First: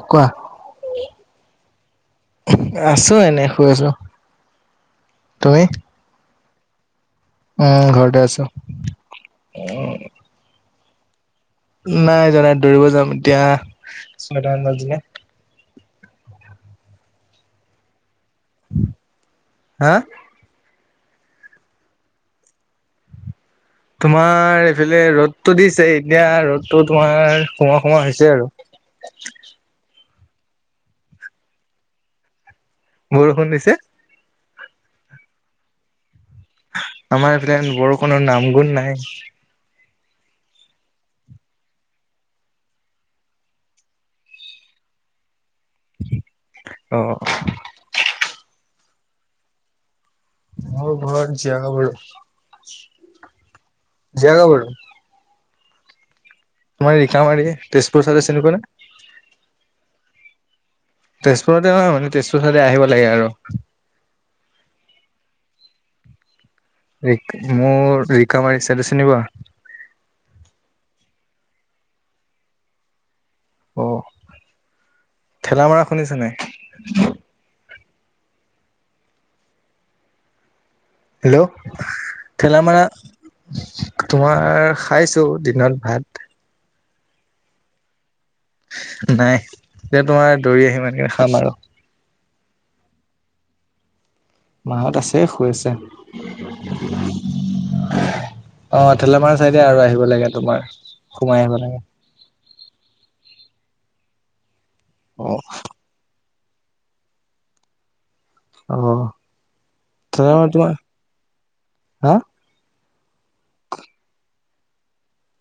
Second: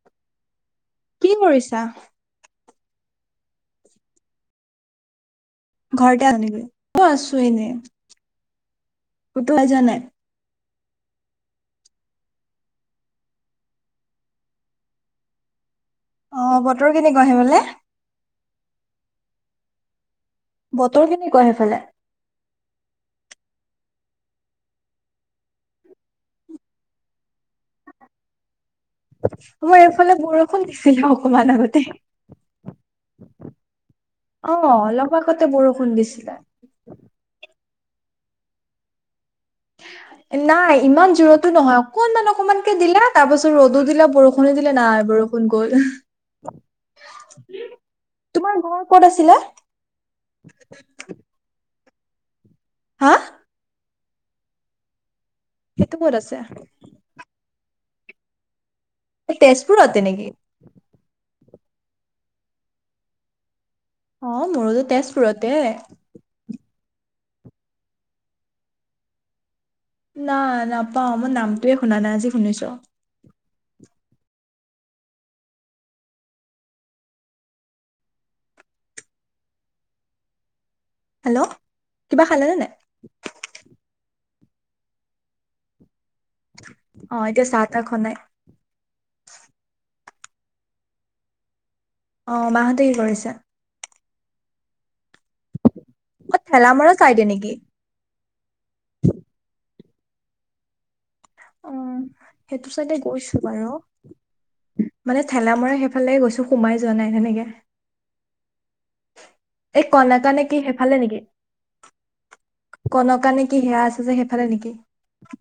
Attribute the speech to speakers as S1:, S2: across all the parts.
S1: কোৱা?
S2: কি কৰিছা?
S1: আছো এনে শুই আছো তুমি?
S2: ঘৰতে আনা নেকি অ, আছো এনে
S1: উম ঘৰতে আছো
S2: কতো ওলায় যোৱা নাই?
S1: নাই জানা দৌৰিব যাম এতিয়া চয়টামান বাজিলে।
S2: অ, বতৰ কেনেকুৱা সেইফালে?
S1: হা?
S2: বতৰ কেনেকুৱা সেইফালে?
S1: তোমাৰ এইফালে ৰ'দটো দিছে এতিয়া ৰ'দটো তোমাৰ সোমোৱা-সোমোৱা হৈছে আৰু।
S2: মই এইফালে বৰষুণ দিছিলে অকমান আগতে।
S1: বৰষুণ দিছে?
S2: অ, অলপ আগতে বৰষুণ দিছিলে।
S1: আমাৰ এইফালে বৰষুণৰ নাম গুণ নাই।
S2: [inaudible] নাই ইমান জোৰতো নহয় অকনমান অকনমানকে দিলে তাৰ পাছত ৰদো দিলে, বৰষুণো দিলে নাই বৰু ষুণ গল
S1: অ
S2: তোমাৰ ঘৰ ক'ত আছিলে?
S1: মোৰ ঘৰত জীয়াগাভৰু
S2: হা?
S1: জীয়াগাভৰু
S2: সেইটো ক'ত আছে?
S1: মই ৰিকামাৰিৰ তেজপুৰ চাইডে চিনি পোৱা নে?
S2: এই তেজপুৰতে নেকি?
S1: তেজপুৰতে নহয় মানে তেজপুৰ চাইডে আহিব লাগে আৰু।
S2: অ মোৰোতো তেজপুৰতে।
S1: ৰি মোৰ ৰিকামাৰি চাইডে চিনি পোৱা?
S2: নাই নাপাও মই নামটোয়ে শুনা নাই আজি শুনিছো।
S1: অ' ঠেলামৰা শুনিছা নাই? হেল্ল
S2: কিবা খালেনে নাই?
S1: ঠেলামাৰা তোমাৰ খাইছো দিনত ভাত
S2: অ এতিয়া চাহ তাহ খোৱা নাই?
S1: নাই এতিয়া তোমাৰ দৌৰি আহিম এনেকে খাম আৰু
S2: অ মাহঁতে কি কৰিছে?
S1: মাঁহত আছে শুই আছে।
S2: অ ঠেলামৰা চাইডে নেকি?
S1: অ ঠেলামৰা চাইডে আৰু আহিব লাগে তোমাৰ সোমাই আহিব
S2: অ
S1: লাগে।
S2: সেইটো চাইডে গৈছো বাৰু মানে
S1: অ
S2: ঠেলামৰা সে ফালে গৈছো সোমাই যোৱা নাই সেনেকে
S1: অ
S2: এই কল এটা নেকি সেইফালে নেকি?
S1: হা
S2: কনকা নে কি সেয়া আছে যে সেইফালে নেকি?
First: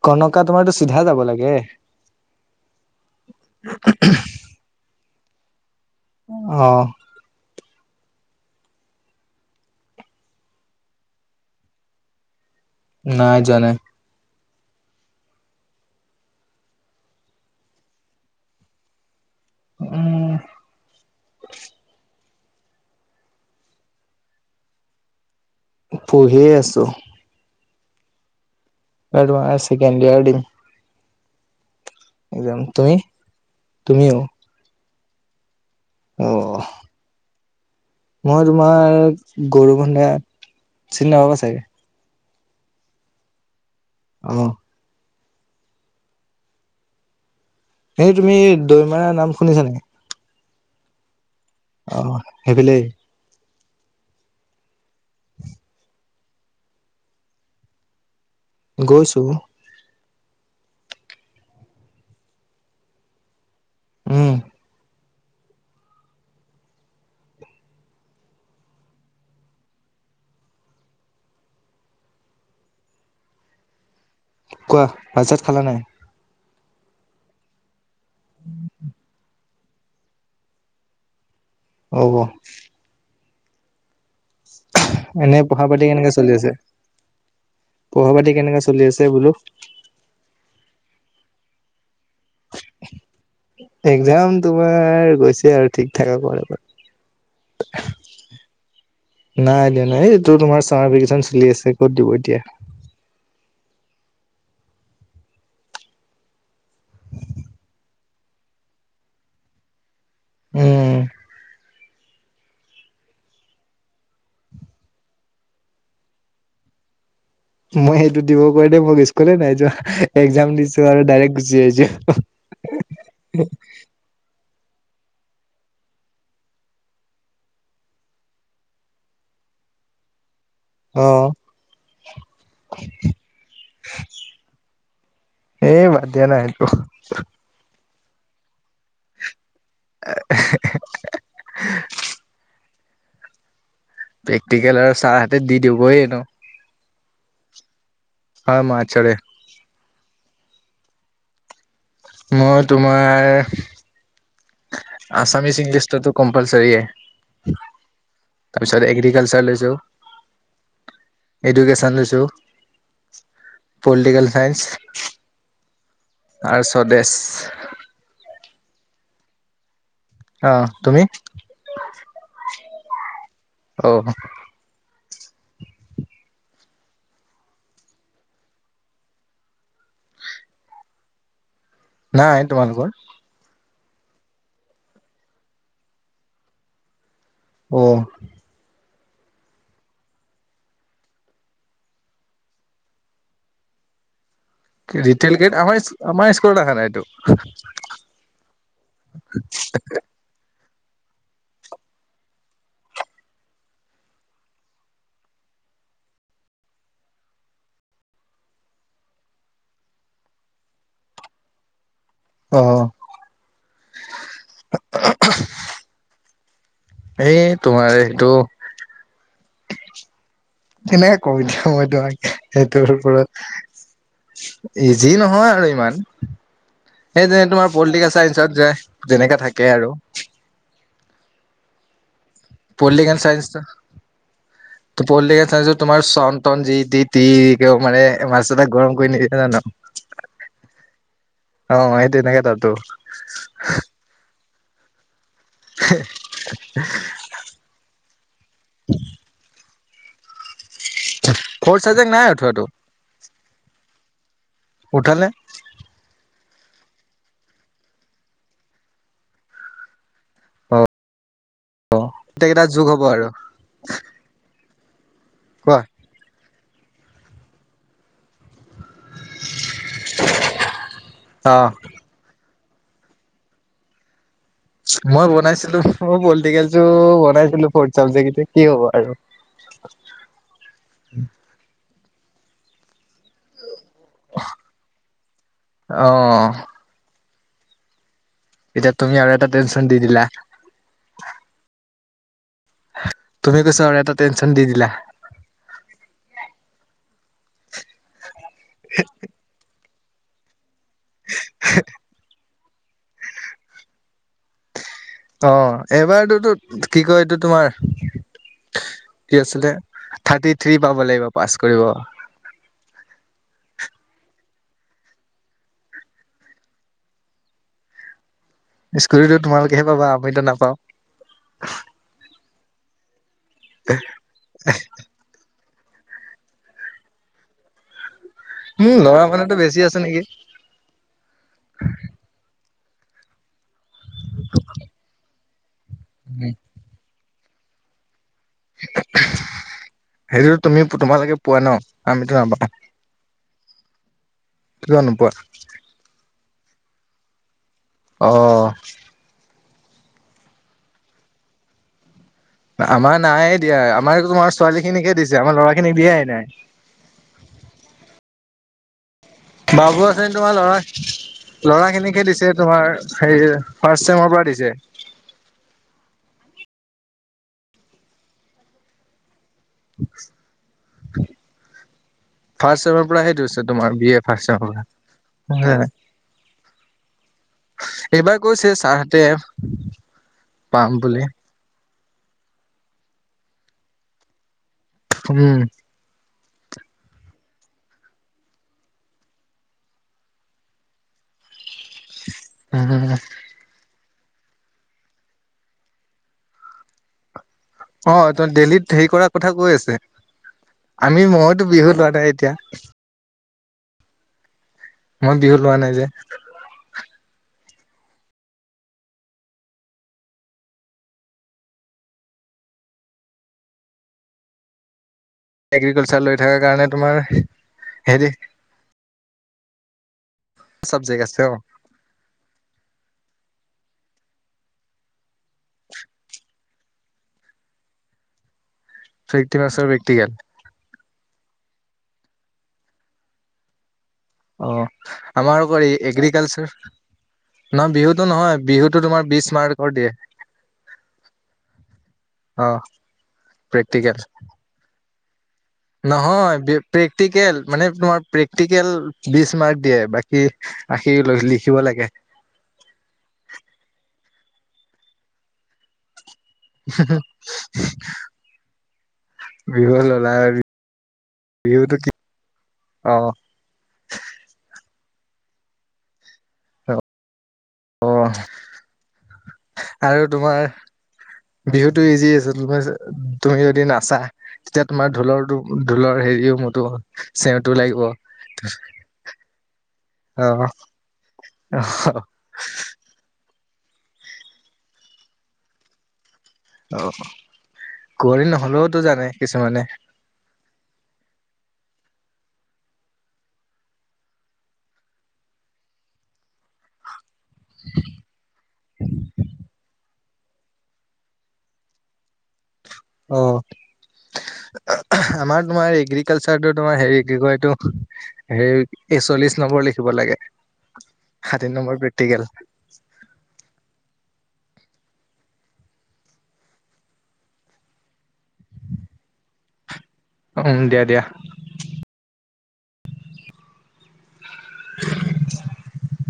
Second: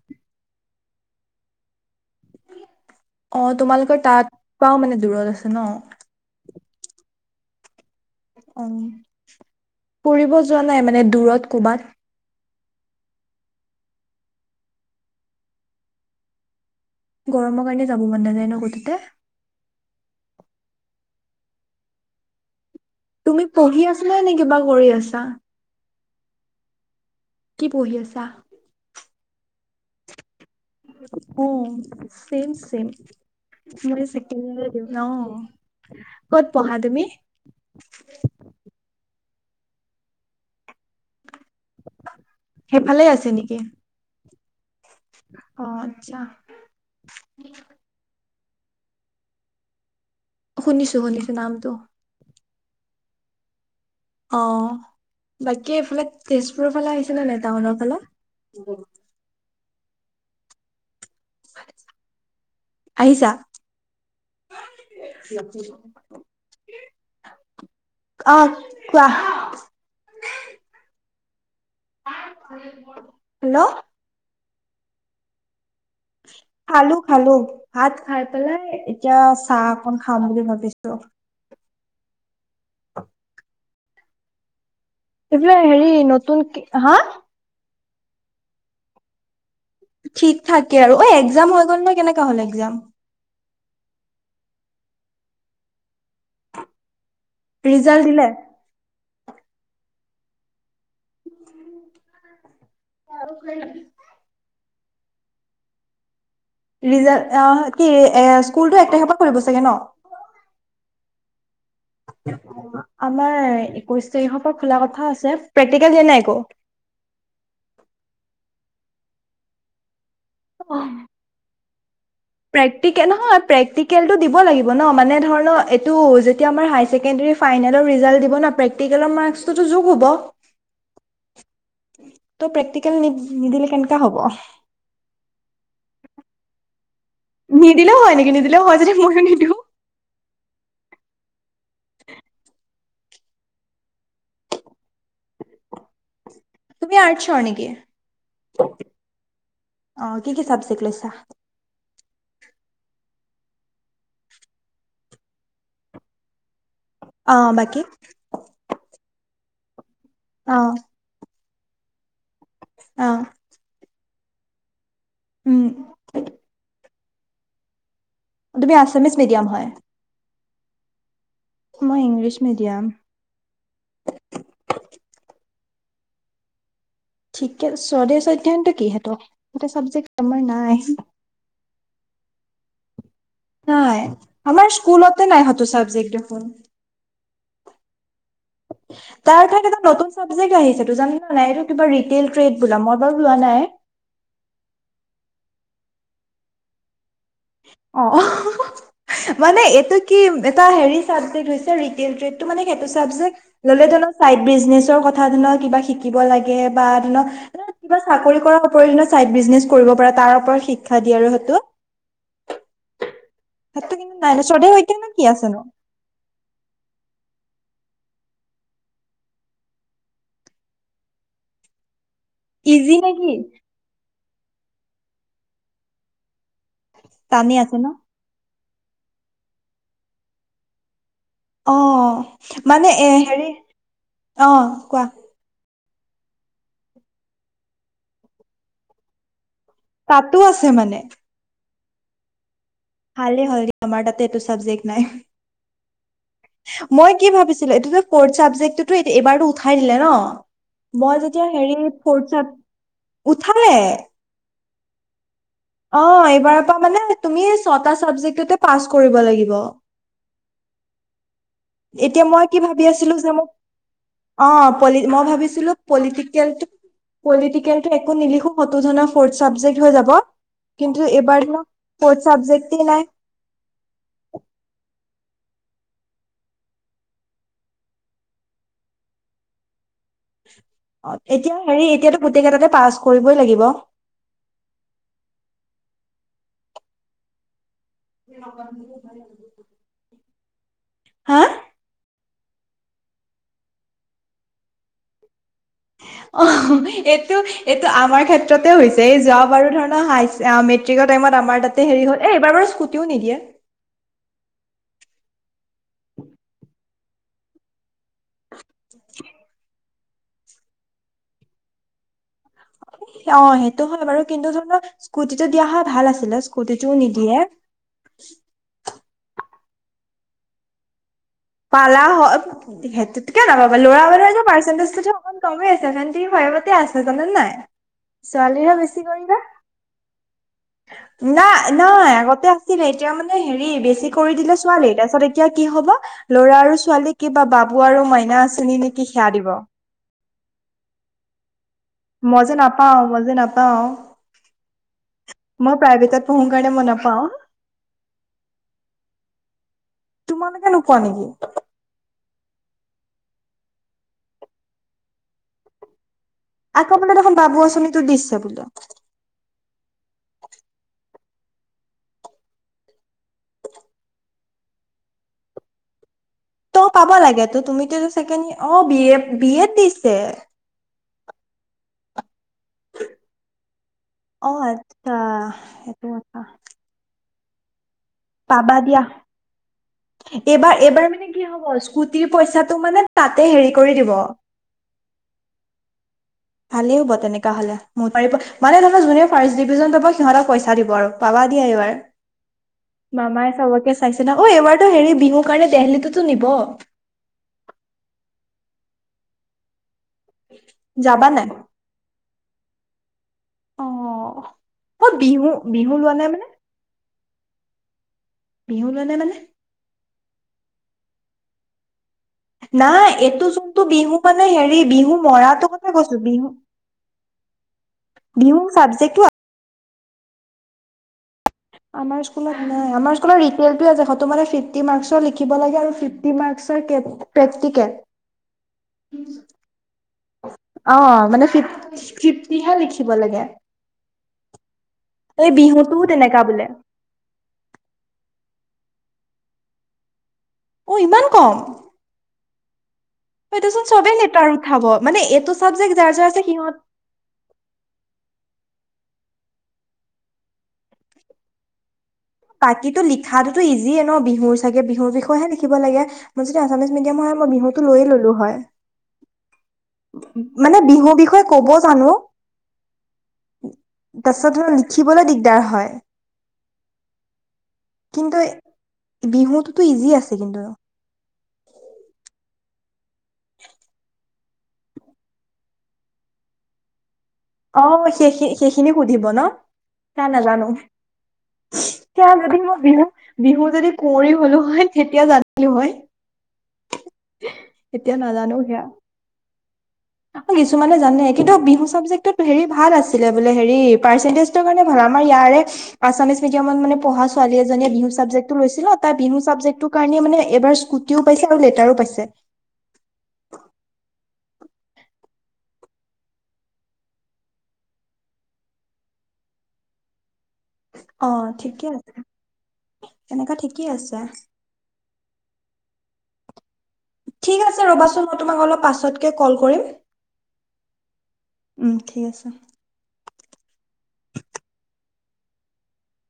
S1: কনকা তোমাৰতো চিধা যাব লাগে।
S2: অ তোমালোকৰ তাৰ পৰাও মানে দূৰত আছে ন?
S1: অ
S2: অ ফুৰিব যোৱা নাই মানে দূৰত কবাত?
S1: নাই যোৱা নাই
S2: গৰমৰ কাৰণে যাব মন নাযায় ন কটোতে
S1: উম
S2: তুমি পঢ়ি আছা নে নে কিবা কৰি আছা?
S1: পঢ়িয়ে আছো।
S2: কি পঢ়ি আছা?
S1: এবাৰ তোমাৰ ছেকেণ্ড ইয়াৰ দিম
S2: অ চেইম
S1: এক্সাম
S2: চেইম
S1: তুমি
S2: ময়ো
S1: তুমিও
S2: ছেকেণ্ড ইয়াৰ দিম অ
S1: অ
S2: ক'ত পঢ়া তুমি?
S1: মই তোমাৰ গৰু বন্ধা চিনি নাপাবা চাগে।
S2: সেইফালে আছে নেকি?
S1: অ
S2: অ আচ্ছা
S1: এই তুমি দৈমাৰাৰ নাম শুনিছা নাই?
S2: শুনিছো শুনিছো নামটো
S1: অ সেইফালেই
S2: অ বাকী এইফালে তেজপুৰৰ ফালে আহিছে নে নাই টাউনৰ ফালে?
S1: গৈছো
S2: আহিছা
S1: উম
S2: অ, কোৱা হেল্ল'
S1: কোৱা, ভাত-চাত খালা নাই?
S2: খালো খালো ভাত খাই পেলাই এতিয়া চাহ অকন খাম বুলি ভাবিছো।
S1: অ'ব
S2: [unintelligible]
S1: এনে
S2: এইফালে
S1: পঢ়া-পাতি
S2: হেৰি
S1: কেনেকে চলি
S2: নতুন
S1: আছে?
S2: কি হা
S1: পঢ়া-পাতি কেনেকা চলি আছে বোলো?
S2: ঠিক-ঠাকে আৰু ঐ একজাম হৈ গ'ল নহয় কেনেকা হ'ল একজাম?
S1: একজাম তোমাৰ গৈছে আৰু ঠিক-ঠাক কৰ আৰু
S2: ৰিজাল্ট দিলে
S1: নাই দিয়া নাই এইটো তোমাৰ চামাৰ ভেকেচন চলি আছে ক'ত দিব এতিয়া
S2: আৰু খাই লম ৰিজাল্ট অ কি এ স্কুলতো এক তাৰিখপা কৰিব চাগে ন?
S1: উম
S2: আমাৰ একৈশ তাৰিখৰ পৰা খোলা কথা আছে, প্ৰেক্টিকেল দিয়া নাই একো?
S1: মই সেইটো দিবৰ ভয়তে মোক স্কুলে নাই যোৱা, একজাম দিছো আৰু ডাইৰেক্ট গুচি আহিছো।
S2: প্ৰেক্টিকে নহয় প্ৰেক্টিকেলটো দিব লাগিব ন মানে ধৰ এইটো যেতিয়া আমাৰ হাইছেকেণ্ডাৰী ফাইনেলৰ ৰিজাল্ট দিব ন, প্ৰেক্টিকেলৰ মাৰ্ক্সটোতো যুগ হব
S1: অ
S2: ত প্ৰেক্টিকেল নি নিদিলে কেনেকা হ'ব
S1: এই বাদ দিয়া না সেইটো
S2: নিদিলেও হয় নেকি, নিদিলেও হয় যদি ময়ো নিদিও
S1: আহ এহে এহে হা হা প্ৰেক্টিকেল আৰু চাৰহতে দি দিবই এনো
S2: তুমি আৰ্টছৰ নেকি?
S1: হয় মাৰ্চৰে
S2: অ, কি কি চাবজেক্ট লৈছা?
S1: মই তোমাৰ আছামিছ, ইংলেছটোতো কম্পালছৰিয়ে
S2: অ বাকী
S1: তা পিছত এগ্ৰিকালচাৰ লৈছো
S2: অ
S1: এডুকেশ্যন লৈছো
S2: অ
S1: পলিটিকেল চাইন্স
S2: উম
S1: আৰু স্বদেশ
S2: তুমি আছামিছ মিডিয়াম হয়
S1: অ, তুমি
S2: মই ইংলিছ মিডিয়াম
S1: অ
S2: ঠিকে স্বদেশ অধ্যয়নতো কি সেটো, সেটো চাবজেক্ট আমাৰ নাই
S1: নাই তোমালোকৰ
S2: নাই আমাৰ স্কুলতে নাই সেটো চাবজেক্ট দেখোন
S1: অ
S2: [unintelligible] তাৰ ঠাইত এটা নতুন চাবজেক্ট আহিছেতো জানিলা নাই, এইটো কিবা ৰিটেইল ট্ৰেড বোলে মই বাৰু লোৱা নাই
S1: ৰিটেইল গেট আমাৰ আমাৰ স্কুলত অহা নাইতো
S2: অহ হহ হু মানে এইটো কি এটা হেৰি চাবজেক্ট হৈছে ৰিটেইন ট্ৰেডটো মানে সেইটো চাবজেক্ট ললে ধৰি লক চাইড বিজনেছৰ কথা ধৰি লক কিবা শিকিব লাগে বা ধৰি লওক কিবা চাকৰি কৰাৰ উপৰি মানে চাইড বিজনেছ কৰিব পাৰে তাৰ ওপৰত শিক্ষা দিয়ে আৰু সেইটো
S1: অহ
S2: তাতটো কিন্তু নাই নচৰ দেই এতিয়ানো কি আছেনো
S1: সেই তোমাৰ এইটো কেনেকে কও এতিয়া মই তোমাক? সেইটোৰ
S2: ইজি নে কি
S1: ওপৰত ইজি নহয় আৰু ইমান। সেইটোৱে
S2: টানেই
S1: তোমাৰ
S2: আছে ন
S1: পলিটিকেল চাইন্সত যে যেনেকাে থাকে আৰু।
S2: অ', মানে এ
S1: পলিটিকেল চাইন্স
S2: হেৰি অ কোৱা
S1: তোৰ পলিটিকেল চাইন্স তোমাৰ চন তন যি তি-তি একেবাৰ মানে মাথা চাথা গৰম কৰি নিদিয়ে জানো
S2: তাতো আছে মানে।
S1: অহ, এইতো এনেকে তাতো
S2: ভালেই হল দিয়া আমাৰ তাতে এইটো চাবজেক্ট নাই মই কি ভাবিছিলে এইটো ফ্ৰোট চাবজেক্টতো এইবাৰো উঠাই দিলে ন। মই যেতিয়া হেৰি
S1: ফৰ্থ চাবজেক্ট নাই
S2: ফ্ৰোট
S1: উঠোৱাটো
S2: উঠালে
S1: উঠালে
S2: অহ, এইবাৰৰ পৰা মানে তুমি ছটা চাবজেক্ট তে পাছ কৰিব লাগিব।
S1: অ'
S2: এতিয়া মই
S1: গোটেইকেইটা
S2: কি
S1: যোগ
S2: ভাবি
S1: হ'ব
S2: আছিলো
S1: আৰু
S2: যে মোক অহ, পলি মই ভাবিছিলো
S1: কোৱা
S2: পলিটিকেল পলিটিকেলটো একো নিলিখো। সৌতো জনৰফৰ্থ চাবজেক্ট হৈ যাব কিন্তু এইবাৰ
S1: অ'
S2: ফৰ্থ চাবজেক্ট নাই।
S1: মই বনাইছিলো মই পলিটিকেতো বনাইছিলো ফৰ্থ চাবজেক্ট কি হ'ব আৰু।
S2: অহ, এতিয়া হেৰি এতিয়াতো গোটেইকেইটা তাতে পাছ কৰিবই লাগিব।
S1: অহ',
S2: নহব।
S1: এতিয়া তুমি আৰু এটা টেনচন দি দিলা।
S2: হা?
S1: তুমি কৈছা আৰু এটা টেনচন দি দিলা।
S2: অহ, এইটো এইটো আমাৰ ক্ষেত্ৰতে হৈছে এই যোৱা বাৰু ধৰণৰ হায়াৰ অহ, মেট্ৰিক মেট্ৰিক টাইমত আমাৰ তাতে হেৰি এইবাৰ স্কুটিও নিদিয়ে।
S1: অহ, এইবাৰতো কি কয় এইটো তোমাৰ কি আছিলে। থাৰ্টি থ্ৰী পাব লাগিব পাছ কৰিব।
S2: অহ, সেইটো হয় বাৰু কিন্তু ধৰক স্কুটিটো দিয়া হয় ভাল আছিলে স্কুটি টোও নিদিয়ে।
S1: স্কুৰিটো তোমালোকেহে পাবা আমিতো নাপাও।
S2: পালা হয় সেইটোত কিয় নাপাবা ল'ৰা বোৰ পাৰ্চেণ্টেজ অকমান কমেই আছে কাৰণ ছেভেণ্টি ফাইভতে আছে জানা নাই। ছোৱালী হে
S1: উম,
S2: বেছি
S1: ল'ৰা
S2: কৰিবা।
S1: মানুহতো বেছি আছে নেকি?
S2: নাই-নাই আগতে আছিলে এতিয়া মানে হেৰি বেছি কৰি দিলে ছোৱালী তাৰপিছত এতিয়া কি হব ল'ৰা আৰু ছোৱালী কিবা বাবু আৰু মাইনা আচনি নেকি সেয়া দিব।
S1: সেইটোতো তুমি তোমালোকে পোৱা ন। আমিতো
S2: মই যে
S1: নাপাওঁ
S2: নাপাও-মই যে নাপাও।
S1: কিয় নোপোৱা?
S2: মই প্ৰাইভেটত পঢ়ো কাৰণে মই নাপাও।
S1: অহ',
S2: তোমালোকে নোপোৱা নেকি?
S1: আমাৰ নাই দিয়া আমাৰো তোমাৰ ছোৱালী খিনিকে দিছে আমাৰ ল'ৰা খিনিক দিয়াই নাই।
S2: আকৌ বোলে দেখোন বাবু আঁচনিটো দিছে বোলে।
S1: বাবু আঁচনি তোমাৰ ল'ৰা ল'ৰা খিনিকহে দিছে তোমাৰ হেৰি ফাৰ্ষ্ট ছেমৰ পৰা দিছে।
S2: ত পাব লাগেতো তুমিতো ছেকেণ্ড অ বিএ-বি এত দিছে।
S1: [inaudible] ফাৰ্ষ্ট ছেমৰ পৰা সেইটো হৈছে তোমাৰ বি এ
S2: অ
S1: ফাৰ্ষ্ট
S2: আচ্ছা
S1: পৰা
S2: সেইটো কথা
S1: এইবাৰ কৈছে
S2: পাবা দিয়া
S1: ছাৰহঁতে পাম
S2: এইবাৰ-এইবাৰ
S1: বুলি
S2: মানে কি হব স্কুটিৰ পইচাটো মানে তাতে হেৰি কৰি দিব।
S1: উম,
S2: ভালেই হ'ব তেনেককা হলে মাৰিব মানে ধৰ যোনে ফাৰ্ষ্ট ডিভিজন লব সিহঁতক পইচা দিব আৰু। পাব দিয়া এইবাৰ।
S1: উম,
S2: মামাই চবকে চাইছে ন, অ', এইবাৰতো হেৰি বিহুৰ কাৰণে দেলহিটোতো নিব।
S1: অ', ত দেল্লীত হেৰি কৰা কথা কৈ আছে, আমি
S2: যাবা নাই
S1: মইতো বিহু লোৱা নাই এতিয়া।
S2: অ', মই বিহু- বিহু লোৱা নাই মানে। বিহু লোৱা নাই মানে। নাই এইটো যোনটো বিহু মানে হেৰি বিহু মৰাত [unintelligible] কথা
S1: এগ্ৰিকালচাৰ
S2: কৈছো
S1: লৈ
S2: বিহু-
S1: থকাৰ কাৰণে তোমাৰ হেৰি
S2: বিহু চাবজেক্টো
S1: চাবজেক্ট আছে অ'।
S2: আমাৰ স্কুলত নাই, আমাৰ স্কুলত [unintelligible] সেইটো মানে ফিফটি মাৰ্ক্সৰ লিখিব লাগে আৰু ফিফটি ফিফটি মাৰ্ক্সৰ কে প্ৰেক্টিকেল।
S1: ফিফটি মাৰ্ক্সৰ প্ৰেক্টিকেল।
S2: অ', মানে ফিফ ফিফটি হে লিখিব লাগে।
S1: অ',
S2: এই
S1: আমাৰ আকৌ এ
S2: বিহুটোও তেনেকা বোলে
S1: এগ্ৰিকালচাৰ। নহয় বিহুতো নহয়, বিহুতো তোমাৰ বিছ মাৰ্কৰ দিয়ে।
S2: অ', ইমান কম।
S1: অ'।
S2: সেইটো চোন চবেই
S1: প্ৰেক্টিকেল
S2: লেতাৰ উঠাব, মানে এইটো চাবজেক্ট যাৰ যাৰ আছে
S1: নহয়
S2: সিহঁত
S1: প্ৰে প্ৰেক্টিকেল মানে তোমাৰ প্ৰেক্টিকেল বিছ মাৰ্ক দিয়ে বাকী আশী ল লিখিব লাগে।
S2: বাকীটো লিখাতোতো ইজিয়ে ন, বিহুৰ চাগে বিহুৰ বিষয়েহে লিখিব লাগে। মই যদি আছামিজ মিডিয়ামৰ হয় মই বিহুটো লৈয়ে ল'লো হয়।
S1: বিহু ললা
S2: মানে বিহুৰ বিষয়ে ক'ব
S1: বিহুটো কি
S2: জানো।
S1: অ
S2: তাৰপিছত হয় লিখিবলৈ দিগদাৰ হয়।
S1: [unintelligible] অ
S2: কিন্তু এই বিহুতোতো ইজি
S1: আৰু
S2: আছে কিন্তু।
S1: তোমাৰ বিহুটো ইজি আছে, তোমাৰ যে তুমি যদি নাচা। তেতিয়া তোমাৰ ঢোলৰটো ঢোলৰ হেৰিও [unintelligible] চেওটো
S2: অ',
S1: লাগিব
S2: মই সেই-সেই সেইখিনিও সুধিব ন, নাই নাজানো
S1: অ
S2: [unintelligible] যদি মোক বিহু বিহু যদি কুঁৱৰী হ'লো হয়, তেতিয়া জানিলো হয়।
S1: অ',
S2: এতিয়া
S1: অ', কুঁৱৰী
S2: নাজানো সেয়া
S1: নহ'লেওতো জানে কিছুমানে।
S2: কিছুমানে জানে কিন্তু বিহু চাবজেক্টটোত হেৰি ভাল আছিলে বোলে হেৰি পাৰ্চেন্তেচ [unintelligible] মানে ভাল মানে আমাৰ ইয়াৰে আছামিজ মেডিয়ামত মানে পঢ়া ছোৱালী এজনীয়ে বিহু চাবজেক্টো লৈছিলে, তাই বিহু চাবজেক্টটোৰ কাৰণেই মানে এইবাৰ স্কু স্কুটিও পাইছে আৰু লেটাৰো পাইছে।
S1: অ'। [unintelligible] আমাৰ তোমাৰ এগ্ৰিকালচাৰটো তোমাৰ হেৰি কি কয় এইটো হেই এই এইচল্লিশ নম্বৰ লিখিব লাগে, ষাঠি নম্বৰ প্ৰেক্টিকেল।
S2: এনেকা ঠিকেই আছে। ঠিক আছে ৰ'বাচোন মই তোমাক অলপ পাছতকে কল কৰিম।
S1: উম, দিয়া- দিয়া।
S2: উম, ঠিক আছে।
S1: [inaudible]